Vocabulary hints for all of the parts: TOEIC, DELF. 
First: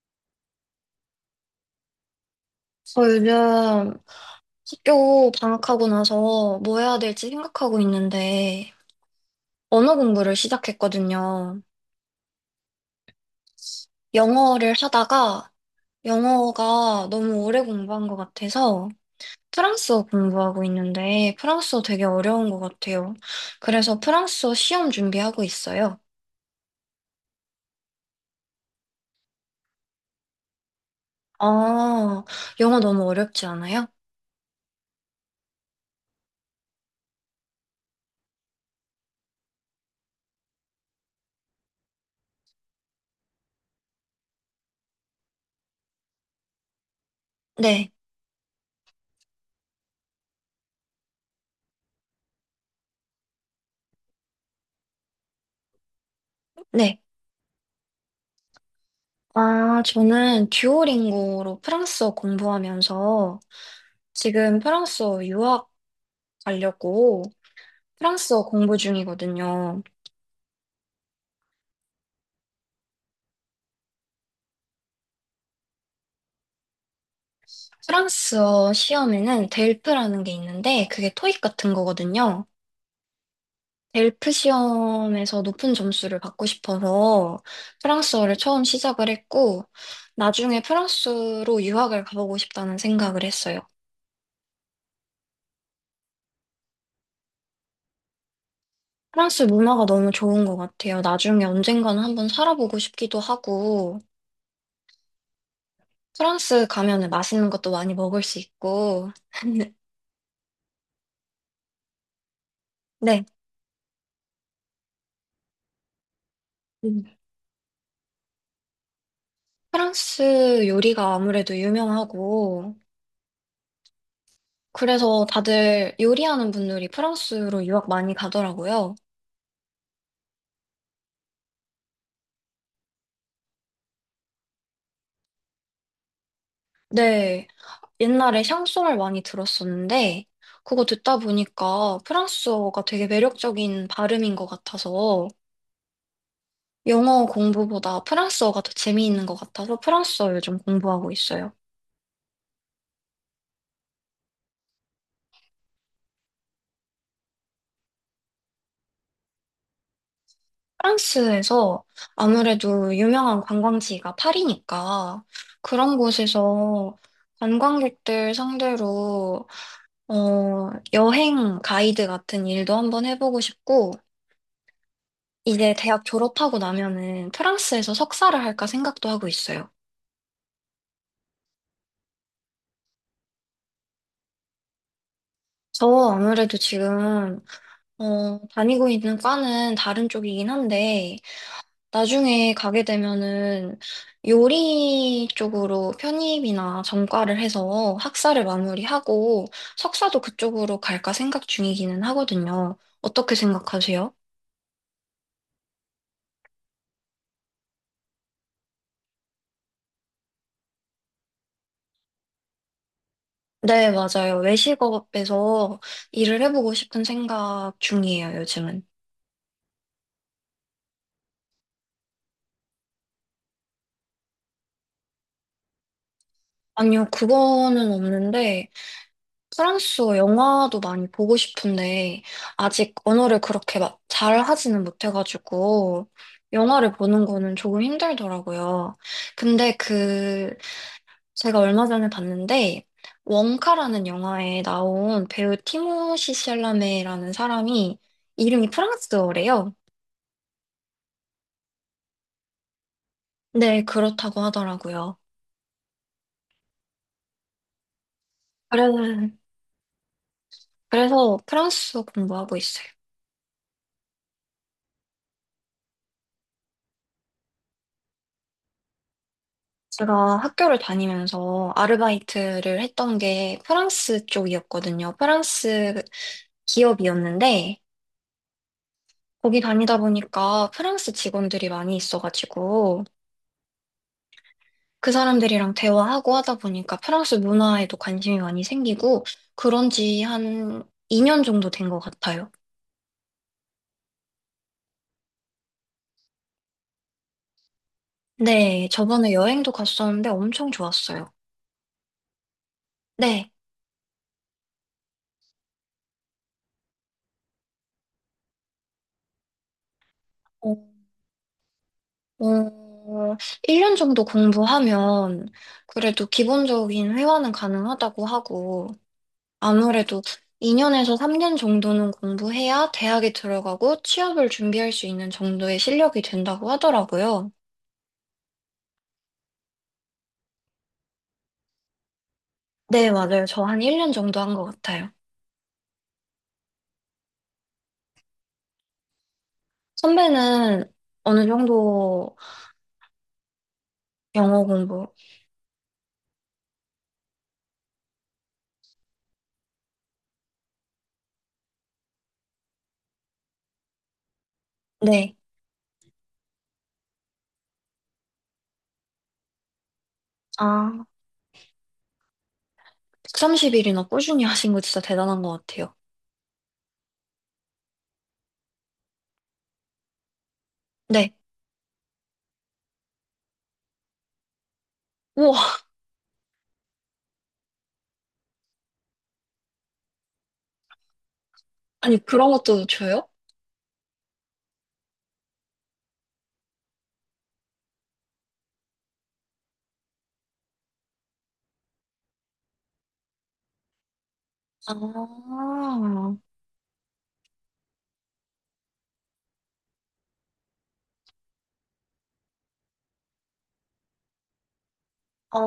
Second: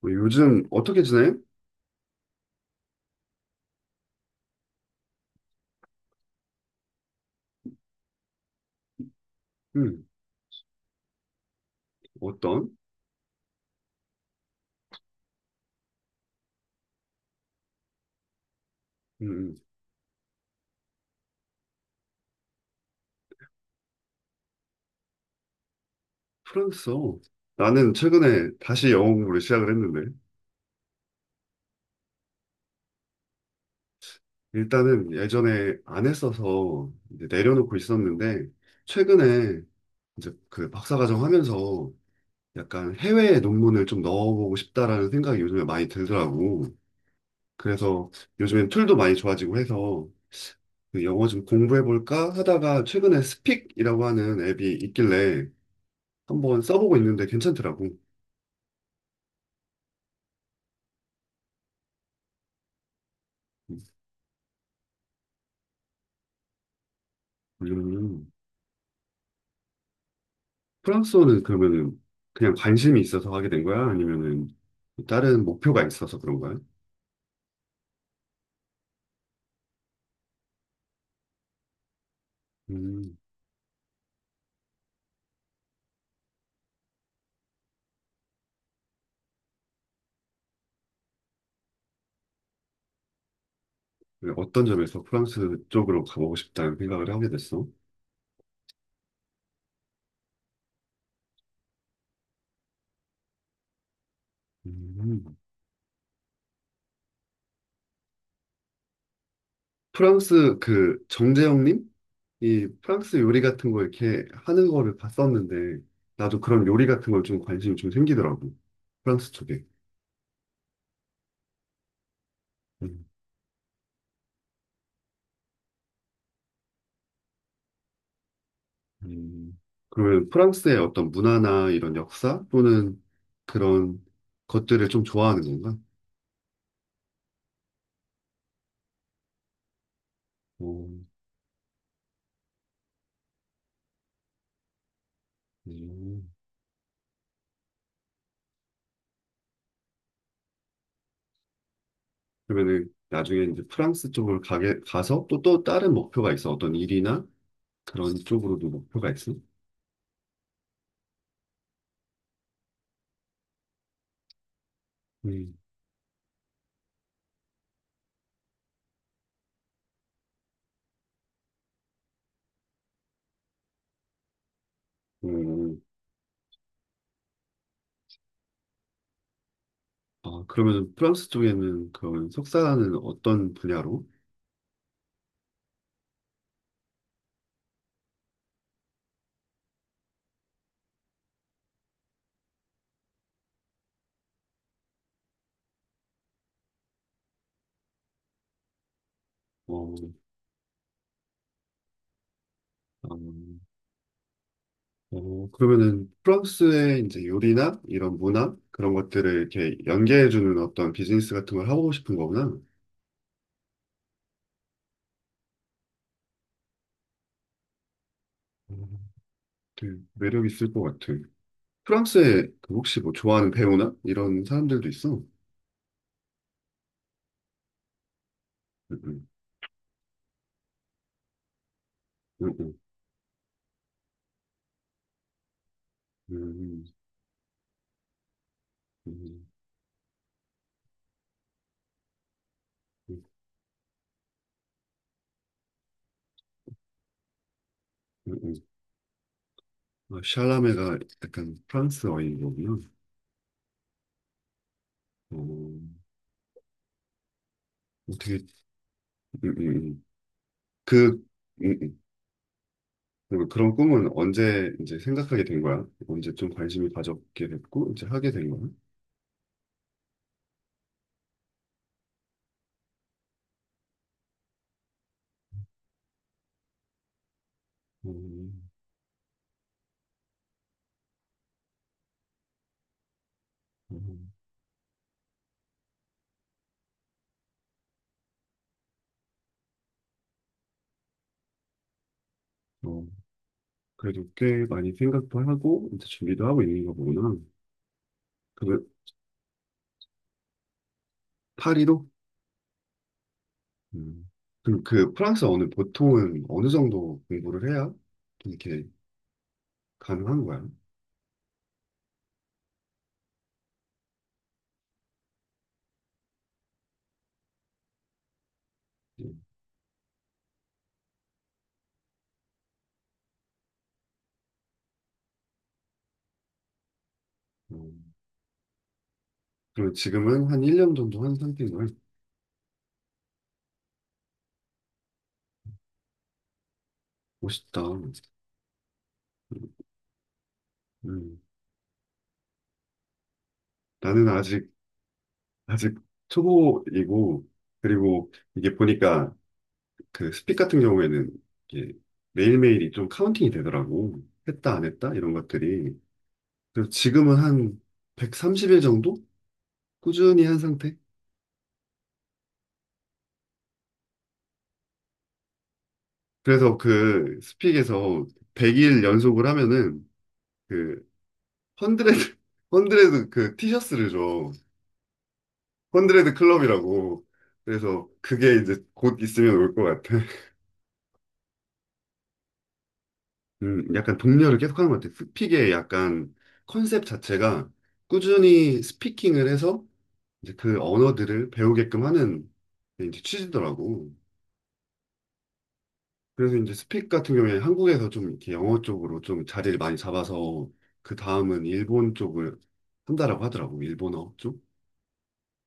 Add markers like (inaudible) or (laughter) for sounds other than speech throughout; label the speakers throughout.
Speaker 1: 뭐 요즘 어떻게 지내?
Speaker 2: 저 요즘 학교 방학하고 나서 뭐 해야 될지 생각하고 있는데, 언어
Speaker 1: 음,
Speaker 2: 공부를 시작했거든요.
Speaker 1: 어떤?
Speaker 2: 영어를 하다가 영어가 너무 오래 공부한 것 같아서
Speaker 1: 음, 음.
Speaker 2: 프랑스어 공부하고 있는데, 프랑스어 되게 어려운 것 같아요. 그래서 프랑스어 시험 준비하고 있어요.
Speaker 1: 프랑스어. 나는 최근에 다시 영어 공부를 시작을 했는데,
Speaker 2: 아, 영어 너무 어렵지 않아요?
Speaker 1: 일단은 예전에 안 했어서 이제 내려놓고 있었는데, 최근에 이제 그 박사과정 하면서 약간 해외 논문을 좀 넣어보고 싶다라는 생각이 요즘에 많이 들더라고.
Speaker 2: 네,
Speaker 1: 그래서 요즘엔 툴도 많이 좋아지고 해서 그 영어 좀 공부해볼까 하다가 최근에 스픽이라고 하는 앱이 있길래 한번 써보고
Speaker 2: 네.
Speaker 1: 있는데 괜찮더라고.
Speaker 2: 아, 저는 듀오링고로 프랑스어 공부하면서 지금 프랑스어 유학 가려고
Speaker 1: 음.
Speaker 2: 프랑스어 공부 중이거든요.
Speaker 1: 프랑스어는 그러면은 그냥 관심이 있어서 하게 된 거야? 아니면은 다른 목표가 있어서 그런 거야?
Speaker 2: 프랑스어 시험에는 델프라는 게 있는데 그게 토익 같은 거거든요.
Speaker 1: 음,
Speaker 2: 델프 시험에서 높은 점수를 받고 싶어서 프랑스어를 처음 시작을 했고 나중에 프랑스로 유학을 가보고 싶다는 생각을 했어요.
Speaker 1: 어떤 점에서 프랑스 쪽으로 가보고 싶다는 생각을 하게 됐어?
Speaker 2: 프랑스 문화가 너무 좋은 것 같아요. 나중에 언젠가는 한번 살아보고 싶기도 하고
Speaker 1: 음.
Speaker 2: 프랑스 가면은 맛있는 것도 많이 먹을 수 있고 (laughs)
Speaker 1: 프랑스 그 정재영님? 이 프랑스
Speaker 2: 네.
Speaker 1: 요리 같은 거 이렇게 하는 거를 봤었는데 나도 그런 요리 같은 걸 좀 관심이 좀 생기더라고. 프랑스 쪽에.
Speaker 2: 프랑스 요리가 아무래도 유명하고,
Speaker 1: 음.
Speaker 2: 그래서 다들 요리하는 분들이 프랑스로 유학 많이 가더라고요.
Speaker 1: 음. 그러면 프랑스의 어떤 문화나 이런 역사 또는 그런 것들을 좀 좋아하는 건가?
Speaker 2: 네, 옛날에 샹송을 많이 들었었는데, 그거 듣다 보니까 프랑스어가 되게 매력적인 발음인 것 같아서,
Speaker 1: 음.
Speaker 2: 영어 공부보다 프랑스어가 더 재미있는 것 같아서 프랑스어 요즘 공부하고 있어요.
Speaker 1: 그러면은 나중에 이제 프랑스 쪽으로 가게 가서 또 다른 목표가 있어. 어떤 일이나 그런 쪽으로도 목표가 있어.
Speaker 2: 프랑스에서 아무래도 유명한 관광지가 파리니까
Speaker 1: 음.
Speaker 2: 그런 곳에서 관광객들 상대로 여행 가이드 같은 일도 한번 해보고 싶고, 이제
Speaker 1: 음.
Speaker 2: 대학 졸업하고 나면은 프랑스에서 석사를 할까 생각도 하고 있어요.
Speaker 1: 아, 그러면 프랑스 쪽에는 그런 석사는 어떤 분야로?
Speaker 2: 저 아무래도 지금, 다니고 있는 과는 다른 쪽이긴 한데, 나중에 가게 되면은 요리 쪽으로 편입이나 전과를 해서 학사를 마무리하고
Speaker 1: 어,
Speaker 2: 석사도 그쪽으로 갈까 생각 중이기는 하거든요.
Speaker 1: 어,
Speaker 2: 어떻게 생각하세요?
Speaker 1: 그러면은 프랑스의 이제 요리나 이런 문화 그런 것들을 이렇게 연계해주는 어떤 비즈니스 같은 걸 하고 싶은 거구나.
Speaker 2: 네, 맞아요. 외식업에서 일을 해보고 싶은 생각 중이에요, 요즘은.
Speaker 1: 음, 되게 매력 있을 것 같아. 프랑스에 그 혹시 뭐 좋아하는 배우나 이런 사람들도 있어? 응.
Speaker 2: 아니요, 그거는 없는데, 프랑스어 영화도 많이 보고 싶은데,
Speaker 1: 응, 응,
Speaker 2: 아직 언어를 그렇게 막 잘 하지는 못해가지고,
Speaker 1: 음,
Speaker 2: 영화를 보는 거는 조금 힘들더라고요.
Speaker 1: 음,
Speaker 2: 근데 그, 제가 얼마 전에 봤는데,
Speaker 1: 음,
Speaker 2: 원카라는 영화에 나온 배우 티모시 샬라메라는 사람이
Speaker 1: 음, 음.
Speaker 2: 이름이 프랑스어래요.
Speaker 1: 아, 샬라메가 약간 프랑스어인 거군요.
Speaker 2: 네, 그렇다고 하더라고요.
Speaker 1: 어, 어떻게,
Speaker 2: 그래서,
Speaker 1: 음, 음. 그,
Speaker 2: 그래서
Speaker 1: 음, 음.
Speaker 2: 프랑스어 공부하고 있어요.
Speaker 1: 그리고 그런 꿈은 언제 이제 생각하게 된 거야? 언제 좀 관심이 가졌게 됐고, 이제 하게 된 거야?
Speaker 2: 제가 학교를 다니면서 아르바이트를 했던 게 프랑스 쪽이었거든요. 프랑스 기업이었는데,
Speaker 1: 음,
Speaker 2: 거기 다니다 보니까 프랑스 직원들이 많이 있어가지고,
Speaker 1: 음,
Speaker 2: 그 사람들이랑 대화하고 하다 보니까 프랑스 문화에도 관심이 많이 생기고, 그런 지 한 2년 정도 된 것 같아요.
Speaker 1: 어, 그래도 꽤 많이 생각도 하고, 이제 준비도 하고 있는 거구나. 그,
Speaker 2: 네, 저번에 여행도 갔었는데 엄청 좋았어요.
Speaker 1: 파리로?
Speaker 2: 네.
Speaker 1: 음. 그럼 그 프랑스어는 보통은 어느 정도 공부를 해야 좀 이렇게 가능한 거야?
Speaker 2: 어, 어, 1년 정도 공부하면 그래도 기본적인 회화는 가능하다고 하고
Speaker 1: 음.
Speaker 2: 아무래도 2년에서 3년 정도는 공부해야 대학에 들어가고 취업을 준비할 수 있는 정도의 실력이 된다고 하더라고요.
Speaker 1: 어. 그리고 지금은 한 1년 정도 한 상태인걸?
Speaker 2: 네, 맞아요. 저 한 1년 정도 한 것 같아요.
Speaker 1: 멋있다.
Speaker 2: 선배는
Speaker 1: 음.
Speaker 2: 어느 정도
Speaker 1: 나는
Speaker 2: 영어
Speaker 1: 아직,
Speaker 2: 공부?
Speaker 1: 아직 초보이고, 그리고 이게 보니까 그 스픽 같은 경우에는 이게 매일매일이 좀 카운팅이 되더라고. 했다, 안 했다? 이런
Speaker 2: 네.
Speaker 1: 것들이. 그래서 지금은 한 130일 정도? 꾸준히 한 상태?
Speaker 2: 아, 130일이나 꾸준히 하신 거 진짜 대단한 것 같아요.
Speaker 1: 그래서 그 스픽에서 100일 연속을 하면은 그
Speaker 2: 네.
Speaker 1: 헌드레드, (laughs) 헌드레드 그 티셔츠를 줘.
Speaker 2: 우와,
Speaker 1: 헌드레드 클럽이라고. 그래서 그게 이제 곧 있으면 올 것 같아. (laughs)
Speaker 2: 아니 그런 것도 줘요?
Speaker 1: 약간 독려를 계속하는 것 같아. 스픽의 약간 컨셉 자체가 꾸준히 스피킹을 해서 이제 그 언어들을 배우게끔 하는 게 이제 취지더라고.
Speaker 2: 아.
Speaker 1: 그래서 이제 스픽 같은 경우에 한국에서 좀 이렇게 영어 쪽으로 좀 자리를 많이 잡아서 그 다음은 일본 쪽을 한다라고 하더라고. 일본어 쪽.
Speaker 2: 어,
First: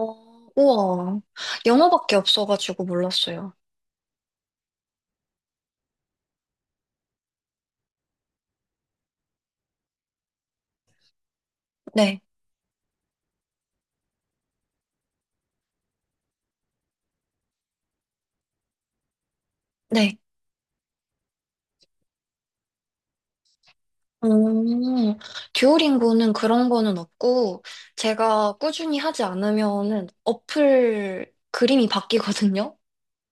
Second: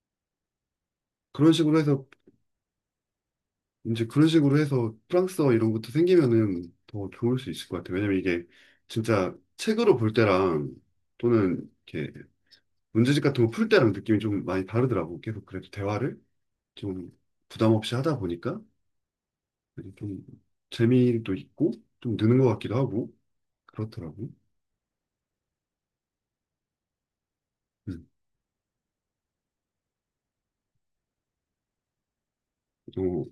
Speaker 2: 우와.
Speaker 1: 그런 식으로 해서
Speaker 2: 영어밖에 없어가지고 몰랐어요.
Speaker 1: 이제 그런 식으로 해서 프랑스어 이런 것도 생기면은 더 좋을 수 있을 것 같아요. 왜냐면 이게 진짜 책으로 볼 때랑 또는 이렇게
Speaker 2: 네,
Speaker 1: 문제집 같은 거 풀 때랑 느낌이 좀 많이 다르더라고. 계속 그래도 대화를 좀 부담 없이 하다 보니까
Speaker 2: 네.
Speaker 1: 좀 재미도 있고 좀 느는 것 같기도 하고 그렇더라고.
Speaker 2: 음, 듀오링고는 그런 거는 없고,
Speaker 1: 음.
Speaker 2: 제가 꾸준히 하지 않으면은 어플 그림이 바뀌거든요?
Speaker 1: 어,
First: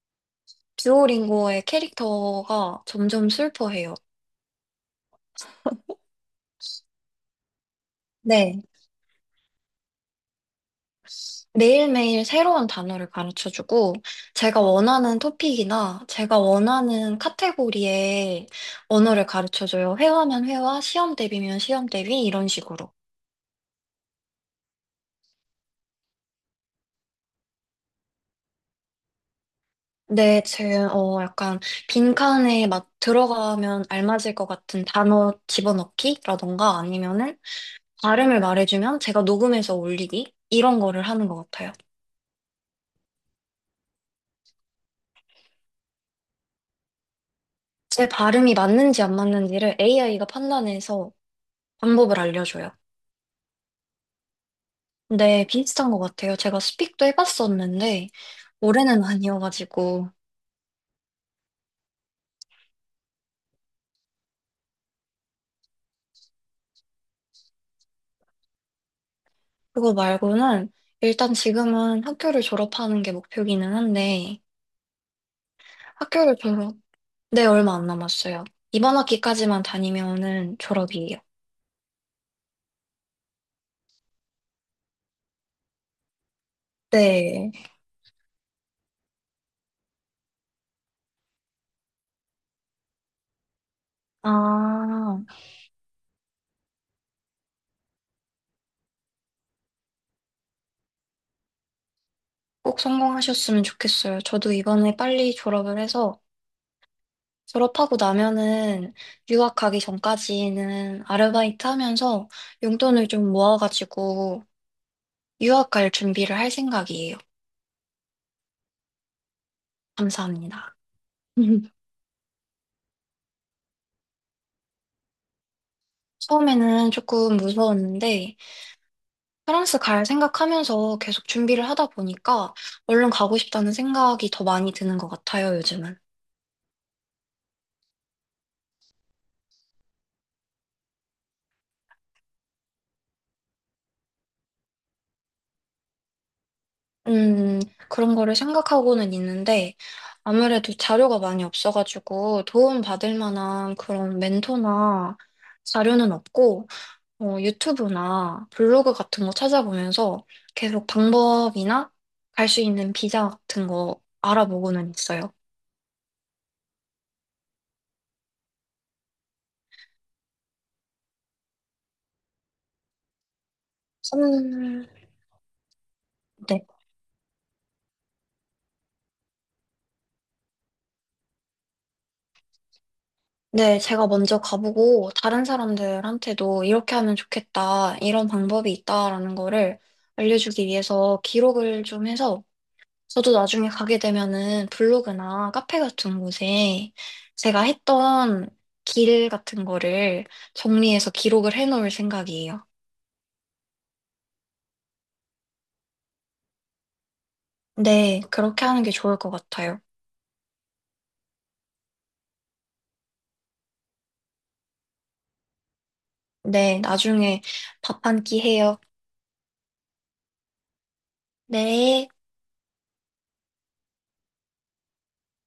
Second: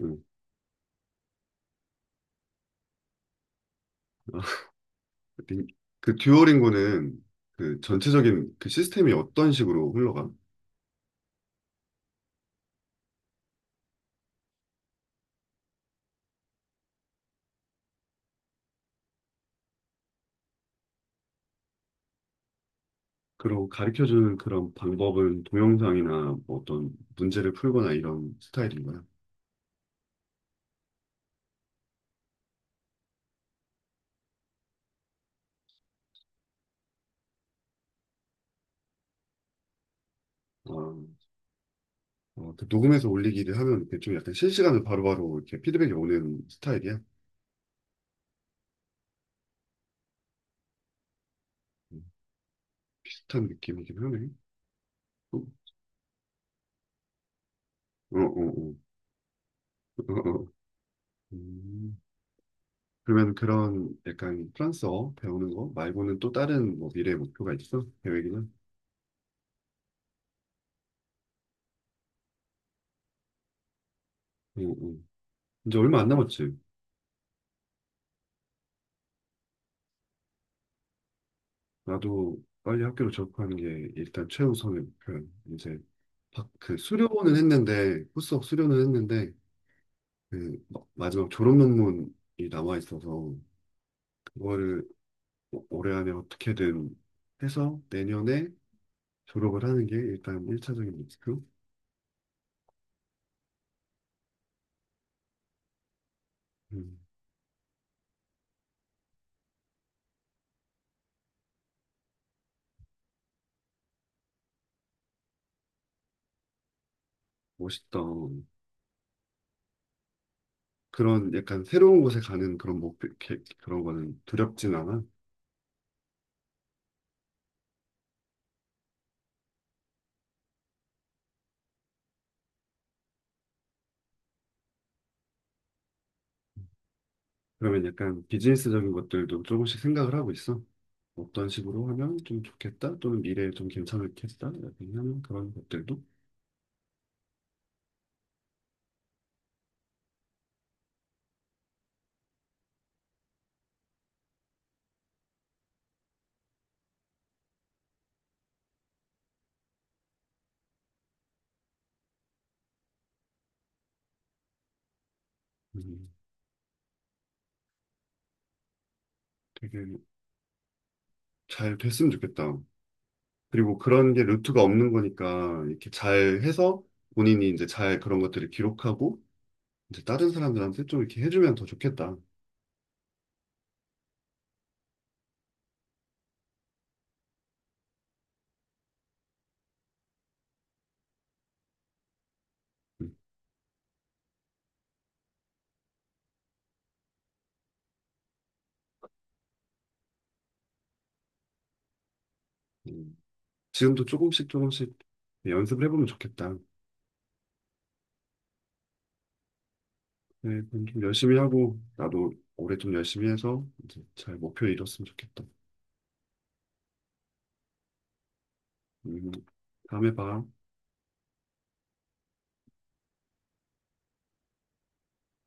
Speaker 2: 듀오링고의 캐릭터가 점점 슬퍼해요.
Speaker 1: 어. (laughs) 그 듀오링고는 그 전체적인
Speaker 2: 네.
Speaker 1: 그 시스템이 어떤 식으로 흘러가?
Speaker 2: 매일매일 새로운 단어를 가르쳐주고, 제가 원하는 토픽이나 제가 원하는 카테고리의 언어를 가르쳐줘요. 회화면 회화, 시험 대비면 시험 대비, 이런 식으로.
Speaker 1: 그리고 가르쳐줄 그런 방법은 동영상이나 뭐 어떤 문제를 풀거나 이런 스타일인가요?
Speaker 2: 네, 제, 어, 약간, 빈칸에 막 들어가면 알맞을 것 같은 단어 집어넣기라던가 아니면은 발음을 말해주면 제가 녹음해서 올리기?
Speaker 1: 아,
Speaker 2: 이런 거를 하는 것 같아요.
Speaker 1: 어, 그 녹음해서 올리기를 하면 이렇게 좀 약간 실시간으로 바로바로 이렇게 피드백이 오는 스타일이야?
Speaker 2: 제 발음이 맞는지 안 맞는지를 AI가 판단해서
Speaker 1: 음,
Speaker 2: 방법을 알려줘요.
Speaker 1: 비슷한 느낌이긴 하네. 어,
Speaker 2: 근데 비슷한 것 같아요. 제가 스픽도 해봤었는데,
Speaker 1: 어, 어, 어,
Speaker 2: 올해는
Speaker 1: (laughs)
Speaker 2: 아니어가지고,
Speaker 1: 어. 음, 그러면 그런 약간 프랑스어 배우는 거 말고는 또 다른 뭐 미래 목표가 있어? 계획이나?
Speaker 2: 그거 말고는 일단 지금은 학교를 졸업하는 게 목표기는 한데,
Speaker 1: 응, 응. 이제 얼마 안
Speaker 2: 학교를
Speaker 1: 남았지.
Speaker 2: 졸업, 네, 얼마 안 남았어요. 이번 학기까지만 다니면은 졸업이에요.
Speaker 1: 나도 빨리 학교를 졸업하는 게 일단 최우선의 목표야. 이제 그 수료는
Speaker 2: 네.
Speaker 1: 했는데 후속 수료는 했는데 그 마지막 졸업 논문이 남아 있어서 그거를
Speaker 2: 아,
Speaker 1: 올해 안에 어떻게든 해서 내년에 졸업을 하는 게 일단 1차적인 목표.
Speaker 2: 꼭 성공하셨으면 좋겠어요. 저도 이번에 빨리 졸업을 해서
Speaker 1: 음,
Speaker 2: 졸업하고 나면은 유학 가기 전까지는 아르바이트 하면서 용돈을 좀 모아가지고 유학 갈 준비를 할 생각이에요.
Speaker 1: 멋있다.
Speaker 2: 감사합니다.
Speaker 1: 그런 약간
Speaker 2: (laughs)
Speaker 1: 새로운 곳에 가는 그런 목표 그런 거는 두렵진 않아.
Speaker 2: 처음에는 조금 무서웠는데 프랑스 갈 생각하면서 계속 준비를 하다 보니까 얼른 가고 싶다는 생각이 더 많이 드는 것 같아요, 요즘은.
Speaker 1: 그러면 약간 비즈니스적인 것들도 조금씩 생각을 하고 있어. 어떤 식으로 하면 좀 좋겠다 또는 미래에 좀 괜찮겠다 약간 하는 그런 것들도
Speaker 2: 음, 그런 거를 생각하고는 있는데, 아무래도 자료가 많이 없어가지고 도움 받을 만한 그런 멘토나 자료는 없고, 유튜브나 블로그 같은 거 찾아보면서 계속 방법이나 갈 수 있는 비자 같은 거 알아보고는 있어요.
Speaker 1: 음, 되게 잘 됐으면 좋겠다. 그리고 그런 게 루트가
Speaker 2: 음,
Speaker 1: 없는 거니까 이렇게 잘
Speaker 2: 네.
Speaker 1: 해서 본인이 이제 잘 그런 것들을 기록하고 이제 다른 사람들한테 좀 이렇게 해주면 더 좋겠다.
Speaker 2: 네, 제가 먼저 가보고 다른 사람들한테도 이렇게 하면 좋겠다, 이런 방법이 있다라는 거를 알려주기 위해서 기록을 좀 해서
Speaker 1: 음,
Speaker 2: 저도 나중에 가게 되면은 블로그나 카페 같은 곳에 제가 했던 길 같은 거를 정리해서 기록을 해놓을 생각이에요.
Speaker 1: 음. 지금도 조금씩 조금씩 연습을 해보면 좋겠다.
Speaker 2: 네, 그렇게 하는 게 좋을 것 같아요.
Speaker 1: 네, 그럼 좀 열심히 하고 나도 올해 좀 열심히 해서 이제 잘 목표 이뤘으면 좋겠다.
Speaker 2: 네, 나중에 밥 한 끼 해요.
Speaker 1: 음, 다음에 봐.
Speaker 2: 네.